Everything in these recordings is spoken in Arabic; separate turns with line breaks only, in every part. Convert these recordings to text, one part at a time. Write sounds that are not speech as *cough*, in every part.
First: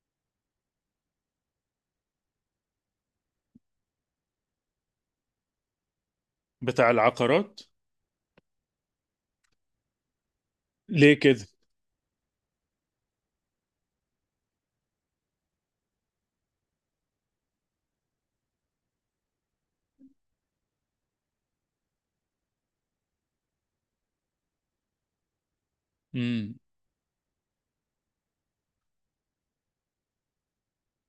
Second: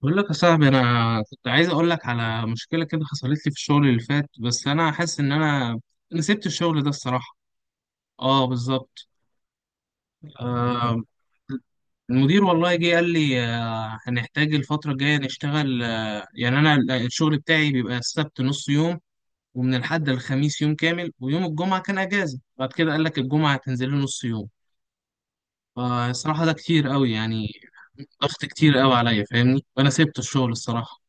بقول لك يا صاحبي، انا كنت عايز اقول لك على مشكله كده حصلت لي في الشغل اللي فات. بس انا حاسس ان انا سبت الشغل ده
بتاع
الصراحه.
العقارات.
اه بالظبط. آه.
ليه كده؟
المدير والله جه قال لي هنحتاج الفتره الجايه نشتغل. آه يعني انا ال- آه، الشغل بتاعي بيبقى السبت نص يوم، ومن الحد الخميس يوم كامل، ويوم الجمعه كان اجازه. بعد كده قال لك الجمعه هتنزل له نص يوم. فالصراحه ده
امم
كتير قوي يعني، ضغط كتير قوي عليا، فاهمني؟ فانا سبت الشغل الصراحه.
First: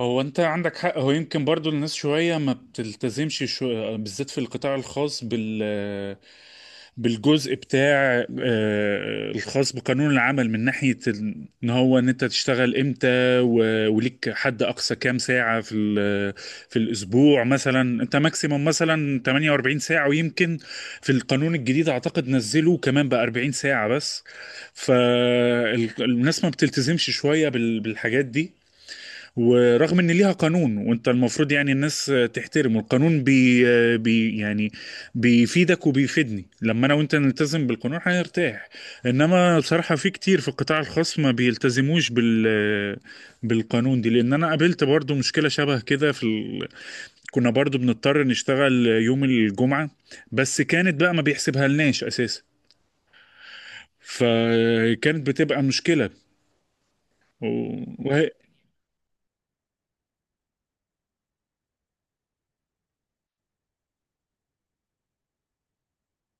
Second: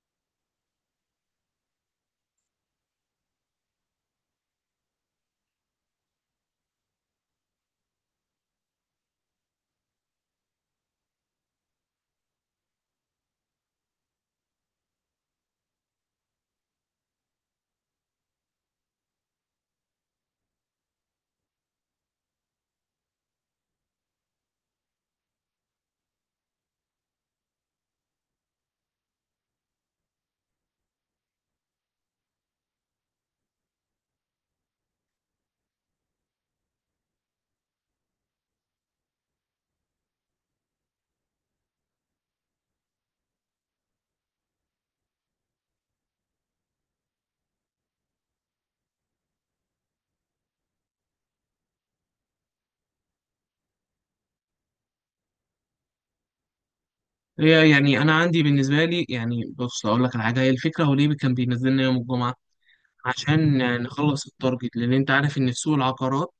هو انت عندك حق، هو يمكن برضو الناس شوية ما بتلتزمش بالذات في القطاع الخاص بالجزء بتاع الخاص بقانون العمل، من ناحية ان انت تشتغل امتى وليك حد اقصى كام ساعة في في الاسبوع. مثلا انت ماكسيموم مثلا 48 ساعة، ويمكن في القانون الجديد اعتقد نزلوا كمان بقى 40 ساعة بس. فالناس ما بتلتزمش شوية بالحاجات دي، ورغم ان ليها قانون، وانت المفروض يعني الناس تحترمه. القانون بي, بي يعني بيفيدك وبيفيدني، لما انا وانت نلتزم بالقانون هنرتاح. انما بصراحة في كتير في القطاع الخاص ما بيلتزموش بالقانون دي، لان انا قابلت برضو مشكلة شبه كده كنا برضو بنضطر نشتغل يوم الجمعة، بس كانت بقى ما بيحسبها لناش اساسا، فكانت بتبقى مشكلة. و...
هي يعني انا
وهي...
عندي بالنسبه لي، يعني بص اقول لك على حاجه، هي الفكره هو ليه كان بينزلنا يوم الجمعه؟ عشان نخلص التارجت. لان انت عارف ان في سوق العقارات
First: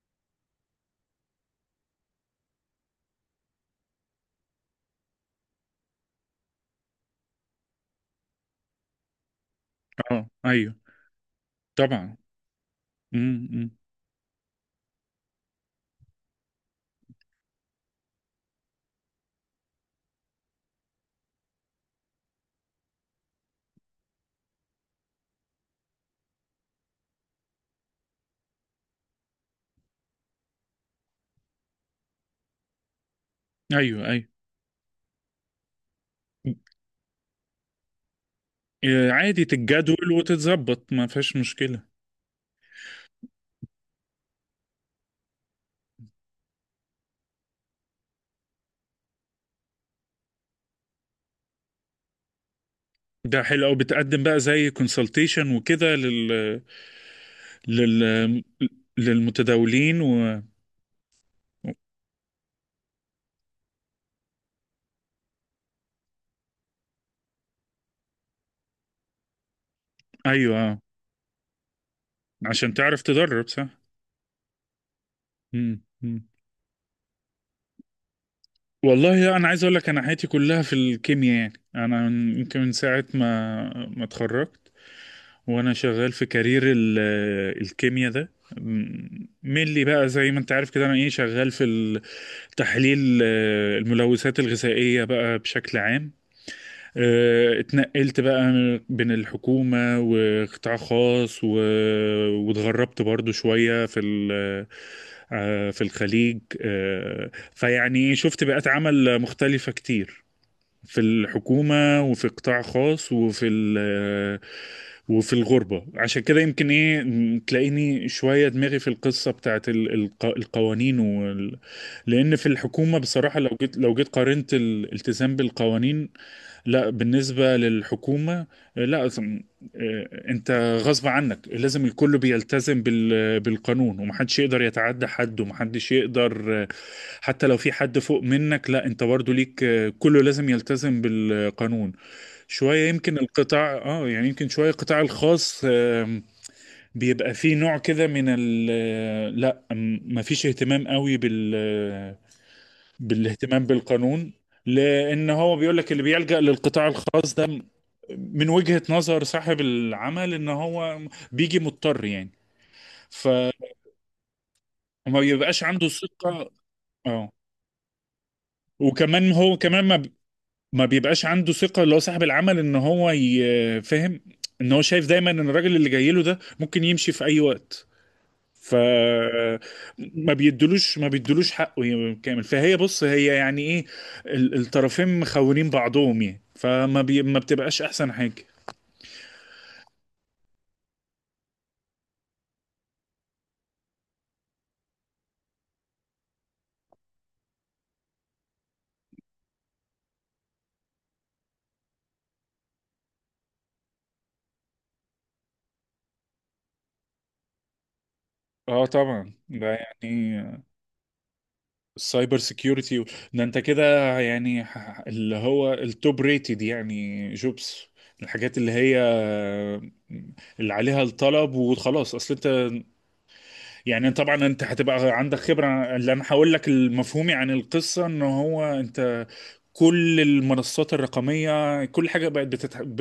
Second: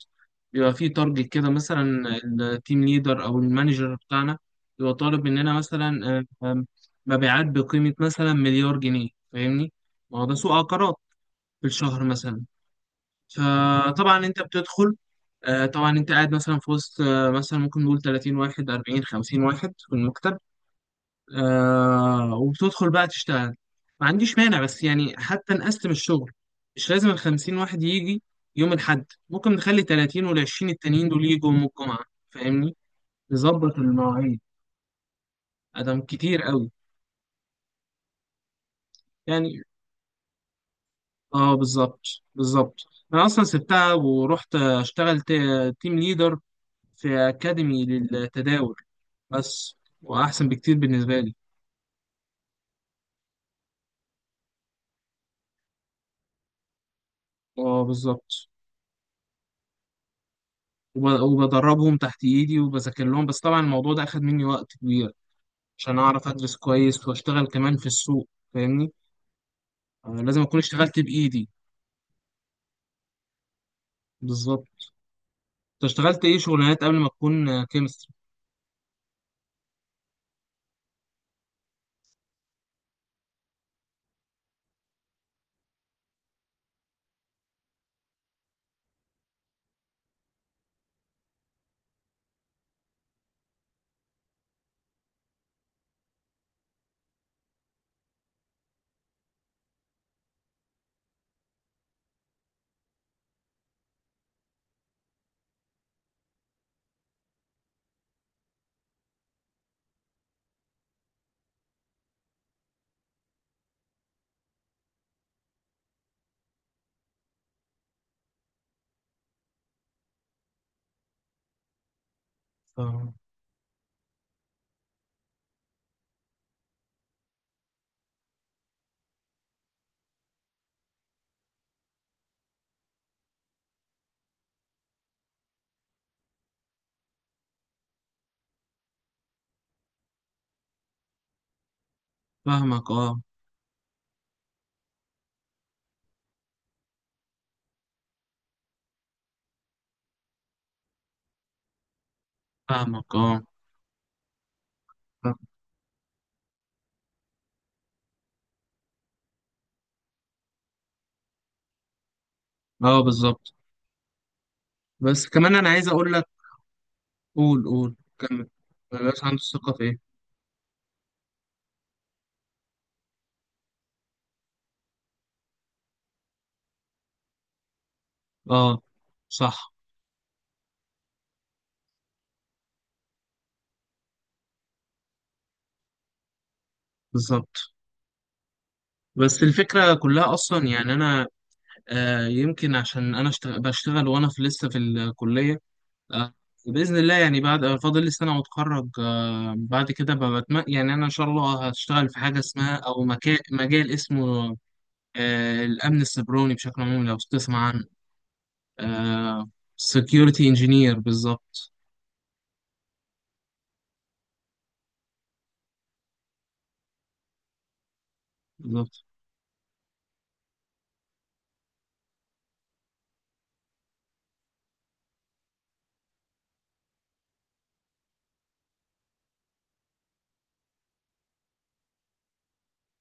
بيبقى فيه تارجت كده. مثلا التيم ليدر او المانجر بتاعنا بيبقى طالب مننا مثلا آه، آم، مبيعات بقيمه مثلا مليار جنيه، فاهمني؟ ما هو
اه،
ده سوق
ايوه،
عقارات، في الشهر
طبعا.
مثلا.
امم. أمم.
فطبعا انت بتدخل طبعا انت قاعد مثلا في وسط، مثلا ممكن نقول 30 واحد، 40، 50 واحد في المكتب. وبتدخل بقى تشتغل. ما عنديش مانع، بس يعني حتى نقسم الشغل، مش لازم الخمسين واحد يجي يوم الحد. ممكن نخلي تلاتين والعشرين التانيين دول يجوا يوم الجمعة، فاهمني؟ نظبط
ايوه، ايوه.
المواعيد. أدم كتير قوي
عادي
يعني.
تتجدول وتتظبط، ما فيهاش
اه
مشكلة.
بالظبط. بالظبط. أنا أصلا سبتها ورحت أشتغل تيم ليدر في أكاديمي للتداول بس، وأحسن بكتير بالنسبة لي.
ده حلو أوي، بتقدم بقى زي كونسلتيشن وكده لل...
اه
لل
بالظبط.
للمتداولين
وبدربهم تحت ايدي وبذاكر لهم. بس طبعا الموضوع ده اخد مني وقت عشان أعرف أدرس كويس وأشتغل كمان في السوق، فاهمني؟ لازم
أيوه.
أكون اشتغلت بإيدي.
عشان تعرف تدرب صح.
بالظبط.
مم.
أنت اشتغلت
مم.
إيه شغلانات قبل ما تكون كيمستري؟
والله أنا عايز أقول لك، أنا حياتي كلها في الكيمياء، يعني أنا يمكن من ساعة ما اتخرجت، وانا شغال في كارير الكيمياء، ده ملي بقى، زي ما انت عارف كده، انا ايه شغال في تحليل الملوثات الغذائية بقى بشكل عام. اتنقلت بقى بين الحكومة وقطاع خاص، واتغربت برضو شوية في ال... آه، في الخليج. فيعني شفت بيئات عمل مختلفة كتير، في الحكومة وفي قطاع خاص، وفي ال آه، وفي الغربة. عشان كده يمكن ايه تلاقيني شوية دماغي في القصة بتاعت القوانين لأن في الحكومة بصراحة، لو جيت قارنت الالتزام بالقوانين. لا، بالنسبة للحكومة، آه، لا أظن- آه، انت غصب عنك لازم الكل بيلتزم بالقانون، ومحدش يقدر يتعدى حد، ومحدش يقدر حتى لو في حد فوق منك، لا، انت برضو ليك، كله لازم يلتزم بالقانون. شوية
فاهمك
يمكن
أه.
القطاع يعني يمكن شوية القطاع الخاص بيبقى فيه نوع كده من ال لا مفيش اهتمام قوي
فاهمك أه.
بالاهتمام بالقانون، لان
فاهم-
هو بيقول لك اللي بيلجأ للقطاع الخاص ده، من وجهة نظر صاحب العمل، ان هو بيجي مضطر يعني،
أه
فما
بالظبط. بس كمان
بيبقاش
أنا عايز
عنده
أقول لك.
ثقة. اه.
قول قول كمل. مبقاش
وكمان
عنده
هو
الثقة في
كمان
إيه؟
ما بيبقاش عنده ثقة، اللي هو صاحب العمل، ان هو فاهم. ان هو شايف دايما ان الراجل اللي جاي له ده ممكن يمشي في اي وقت. ف
أه. صح.
ما بيدلوش حقه كامل. فهي، بص، هي يعني ايه الطرفين مخونين بعضهم، يعني فما ما
بالظبط.
بتبقاش احسن حاجة.
بس الفكرة كلها أصلا، يعني أنا يمكن عشان بشتغل وأنا في لسه في الكلية، آه، بإذن الله، يعني بعد فاضل لي سنة وأتخرج. بعد كده بتم... يعني أنا إن شاء الله هشتغل في حاجة اسمها، أو مكا... مجال اسمه الأمن السيبراني بشكل عام، لو تسمع عنه.
اه، طبعا،
آه،
ده.
security
يعني
engineer بالظبط.
السايبر سيكيورتي، ده انت كده يعني اللي هو التوب ريتد، يعني جوبس، الحاجات اللي هي
بالظبط.
اللي عليها الطلب، وخلاص. اصل انت، يعني طبعا انت هتبقى عندك خبرة، اللي انا هقول لك المفهومي عن القصة، ان هو انت كل المنصات الرقمية، كل حاجة بقت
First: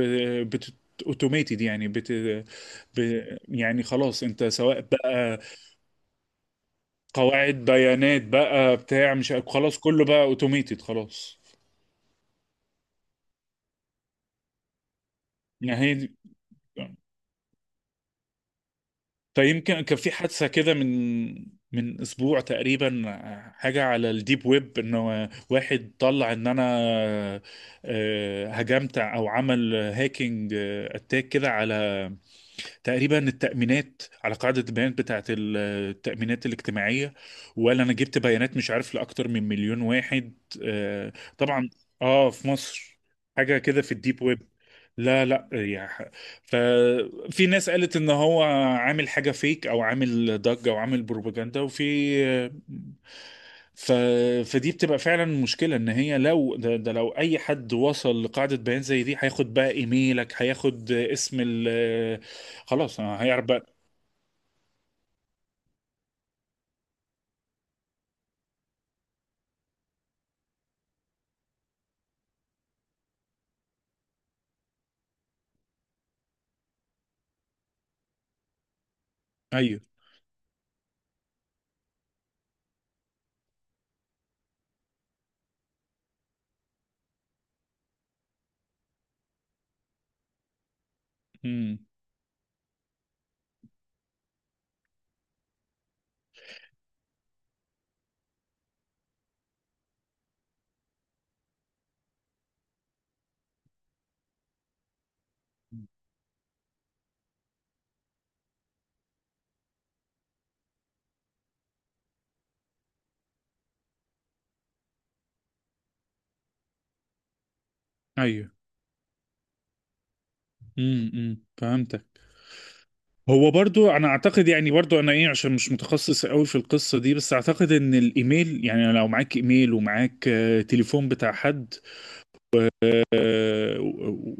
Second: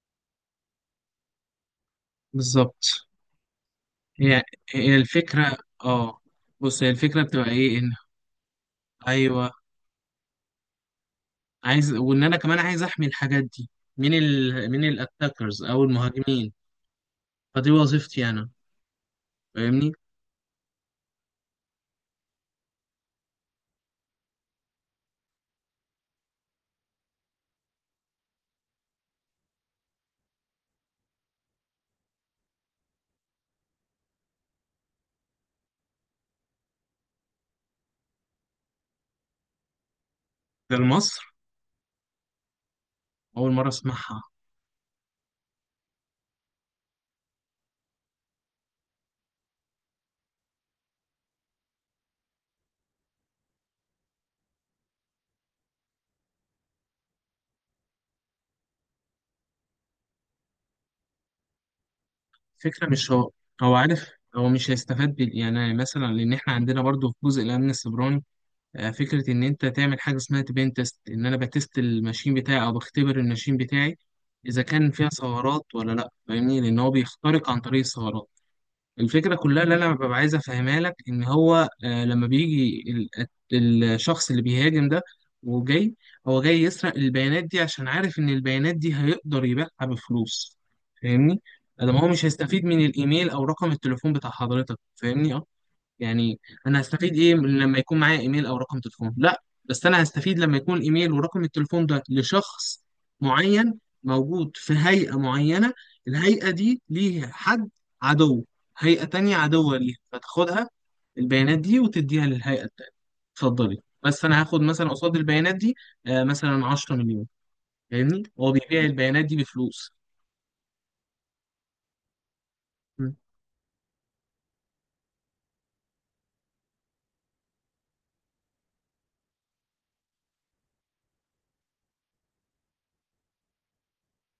بت... اوتوميتد، يعني
بالظبط.
يعني خلاص،
هي
انت سواء
هي
بقى
الفكرة. اه بص، هي الفكرة بتبقى
قواعد
إيه؟ إن،
بيانات بقى بتاع مش عارف-
أيوه،
خلاص كله بقى اوتوميتد، خلاص،
عايز، وإن أنا كمان عايز أحمي الحاجات دي من ال من الأتاكرز
يعني
أو
هي دي.
المهاجمين. فدي وظيفتي أنا،
فيمكن
فاهمني؟
كان في حادثة كده من اسبوع تقريبا، حاجة على الديب ويب، انه واحد طلع ان انا هجمت او عمل هاكينج اتاك كده، على تقريبا التأمينات، على قاعدة البيانات بتاعة التأمينات الاجتماعية، ولا أنا جبت بيانات مش عارف لأكتر من مليون واحد.
ده
آه،
لمصر؟
طبعا. في مصر،
أول
حاجة
مرة
كده في الديب
أسمعها.
ويب. لا، لا، يا ففي ناس قالت ان هو عامل حاجه فيك، او عامل ضجه، او عامل بروباجندا. ف... فدي بتبقى فعلا مشكلة، ان هي لو ده, ده لو اي حد وصل لقاعدة بيانات زي دي، هياخد بقى ايميلك، هياخد اسم
فكرة
خلاص،
مش
أنا
هو.
هيعرف بقى.
هو عارف. هو مش هيستفاد بال... يعني مثلا لان احنا عندنا برضو في جزء الامن السيبراني فكرة ان انت تعمل حاجة اسمها تبين تيست، ان انا بتست الماشين بتاعي او بختبر الماشين بتاعي اذا كان فيها ثغرات ولا لا، فاهمني؟ لان هو بيخترق عن طريق الثغرات. الفكرة كلها اللي
ايوه.
أنا ببقى عايز أفهمها لك إن هو لما بيجي الشخص اللي بيهاجم ده وجاي، هو جاي يسرق البيانات دي عشان عارف إن البيانات دي هيقدر يبيعها بفلوس، فاهمني؟
امم.
ده ما هو مش هيستفيد من الإيميل أو رقم التليفون بتاع حضرتك، فاهمني؟ آه. يعني انا هستفيد ايه من لما يكون معايا ايميل او رقم تليفون؟ لا، بس انا هستفيد لما يكون الايميل ورقم التليفون ده لشخص معين موجود في هيئة معينة، الهيئة دي ليها حد عدو، هيئة تانية عدوة ليها، فتاخدها البيانات دي وتديها للهيئة التانية. اتفضلي، بس انا هاخد مثلا قصاد البيانات دي مثلا 10 مليون. فاهمني؟ هو
ايوه.
بيبيع البيانات دي بفلوس.
امم. أمم. فهمتك.
مم.
هو برضو انا اعتقد، يعني برضو انا ايه، عشان مش متخصص قوي في القصة دي، بس اعتقد ان الايميل، يعني لو معاك ايميل، ومعاك تليفون بتاع حد،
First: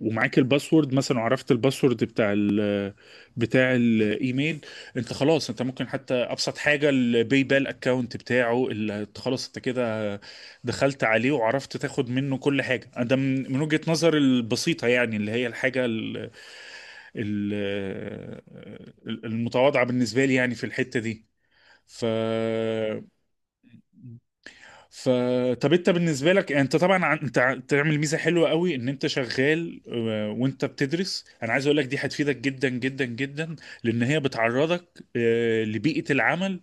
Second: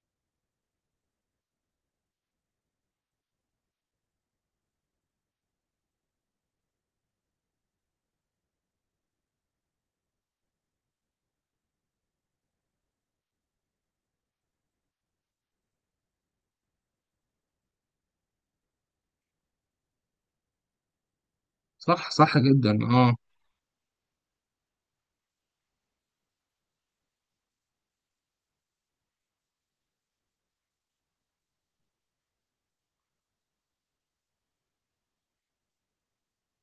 ومعاك الباسورد مثلا، وعرفت الباسورد بتاع بتاع الايميل، انت خلاص، انت ممكن حتى ابسط حاجه الباي بال اكونت بتاعه، اللي خلاص، انت كده دخلت عليه وعرفت تاخد منه كل حاجه. ده من وجهه نظر البسيطه، يعني اللي هي الحاجه ال ال المتواضعه بالنسبه لي، يعني في الحته دي. ف
صح جدا اه.
ف طب، انت بالنسبه لك يعني، انت طبعا تعمل ميزه حلوه قوي ان انت شغال، وانت بتدرس. انا عايز اقول لك دي هتفيدك جدا جدا جدا، لان هي بتعرضك لبيئه العمل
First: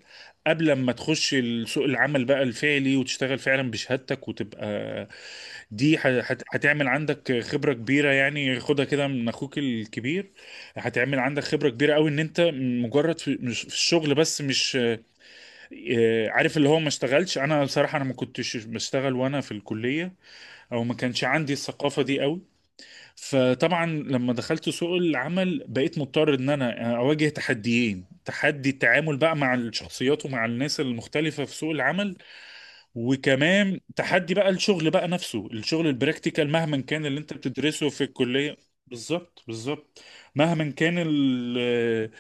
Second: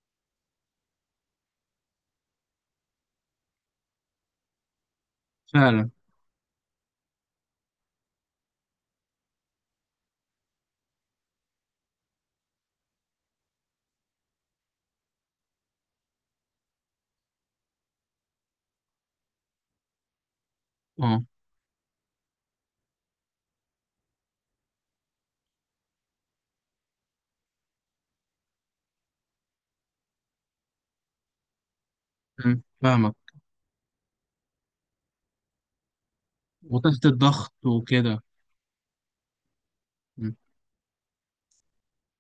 قبل ما تخش سوق العمل بقى الفعلي، وتشتغل فعلا بشهادتك، وتبقى
فعلا
دي هتعمل عندك خبره كبيره، يعني خدها كده من اخوك الكبير. هتعمل عندك خبره كبيره قوي، ان انت مجرد في في الشغل، بس مش عارف اللي هو ما اشتغلش، انا بصراحه انا ما كنتش بشتغل وانا في الكليه، او ما
اه.
كانش عندي الثقافه دي قوي. فطبعا لما دخلت سوق العمل بقيت مضطر ان انا اواجه تحديين: تحدي التعامل بقى مع الشخصيات ومع الناس المختلفه في سوق العمل،
مم. فاهمك.
وكمان تحدي بقى الشغل بقى نفسه، الشغل البراكتيكال، مهما
وتحت
كان اللي انت
الضغط
بتدرسه في
وكده.
الكلية. بالظبط، بالظبط. مهما كان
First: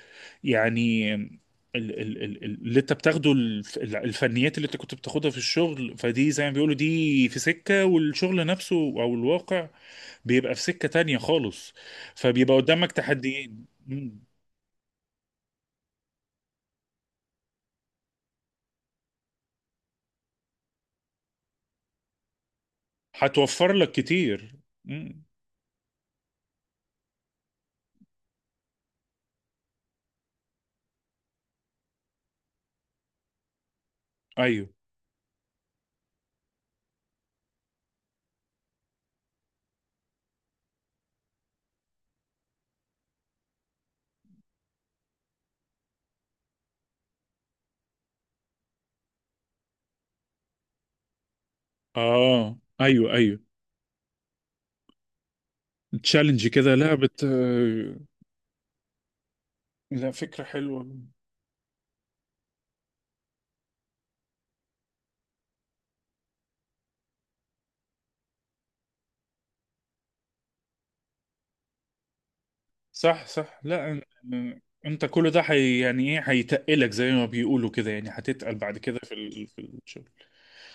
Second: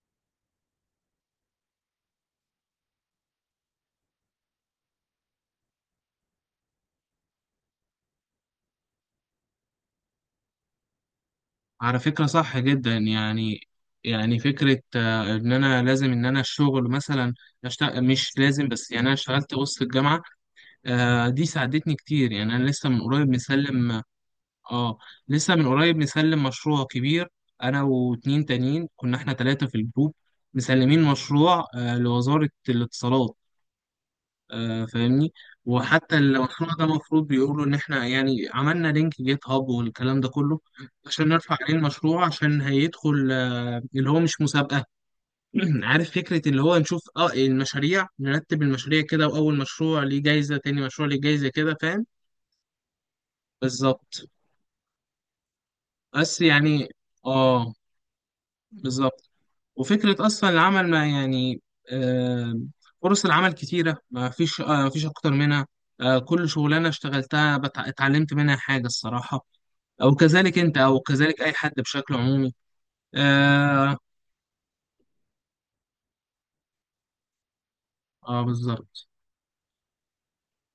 يعني اللي انت بتاخده الفنيات اللي انت كنت بتاخدها في الشغل، فدي زي ما بيقولوا دي في سكة، والشغل نفسه او الواقع بيبقى في سكة تانية خالص.
على فكرة
فبيبقى
صح
قدامك
جدا يعني.
تحديين. مم.
يعني فكرة إن أنا لازم إن أنا الشغل مثلا أشتغل، مش لازم، بس يعني أنا اشتغلت وسط الجامعة، دي ساعدتني كتير. يعني أنا لسه من قريب
هتوفر لك
مسلم.
كتير.
آه
مم.
لسه من قريب مسلم مشروع كبير. أنا واتنين تانيين كنا إحنا تلاتة في الجروب، مسلمين مشروع لوزارة الاتصالات،
ايوه.
فاهمني؟ وحتى المشروع ده المفروض بيقولوا ان احنا يعني عملنا لينك جيت هاب والكلام ده كله عشان نرفع عليه المشروع، عشان هيدخل اللي هو مش مسابقة *clears throat* عارف، فكرة اللي هو نشوف اه المشاريع، نرتب المشاريع كده، واول مشروع ليه جايزة، تاني مشروع ليه جايزة كده، فاهم؟
اه. ايوه. ايوه.
بالظبط. بس
تشالنج كده،
يعني
لا.
اه بالظبط.
لا،
وفكرة
فكرة
أصلا
حلوة.
العمل ما يعني، آه، فرص العمل كتيرة، ما فيش ما فيش أكتر منها. كل شغلانة اشتغلتها اتعلمت منها حاجة الصراحة، أو كذلك أنت، أو كذلك أي حد بشكل عمومي.
صح، صح.
آه.
لا أن- انت كل ده حي، يعني ايه هيتقلك، زي ما بيقولوا كده، يعني
آه
هتتقل بعد كده
بالظبط.
في في الشغل.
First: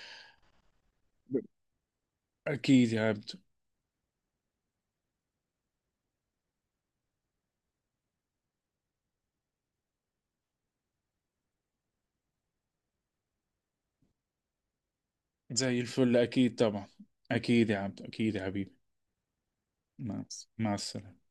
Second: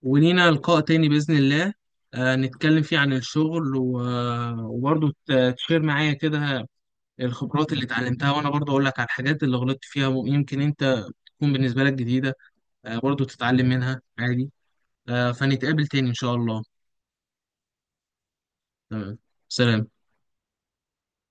ولينا لقاء تاني بإذن الله، آه نتكلم
اكيد
فيه
يا
عن
عبد.
الشغل وبرضه تشير معايا كده الخبرات اللي اتعلمتها، وأنا برضه أقول لك على الحاجات اللي غلطت فيها، ويمكن أنت تكون بالنسبة لك جديدة، آه برضه تتعلم منها عادي.
زي
فنتقابل تاني إن
الفل،
شاء
اكيد
الله.
طبعا. اكيد يا عبد، اكيد يا حبيبي.
تمام. سلام.
مع مع السلامة.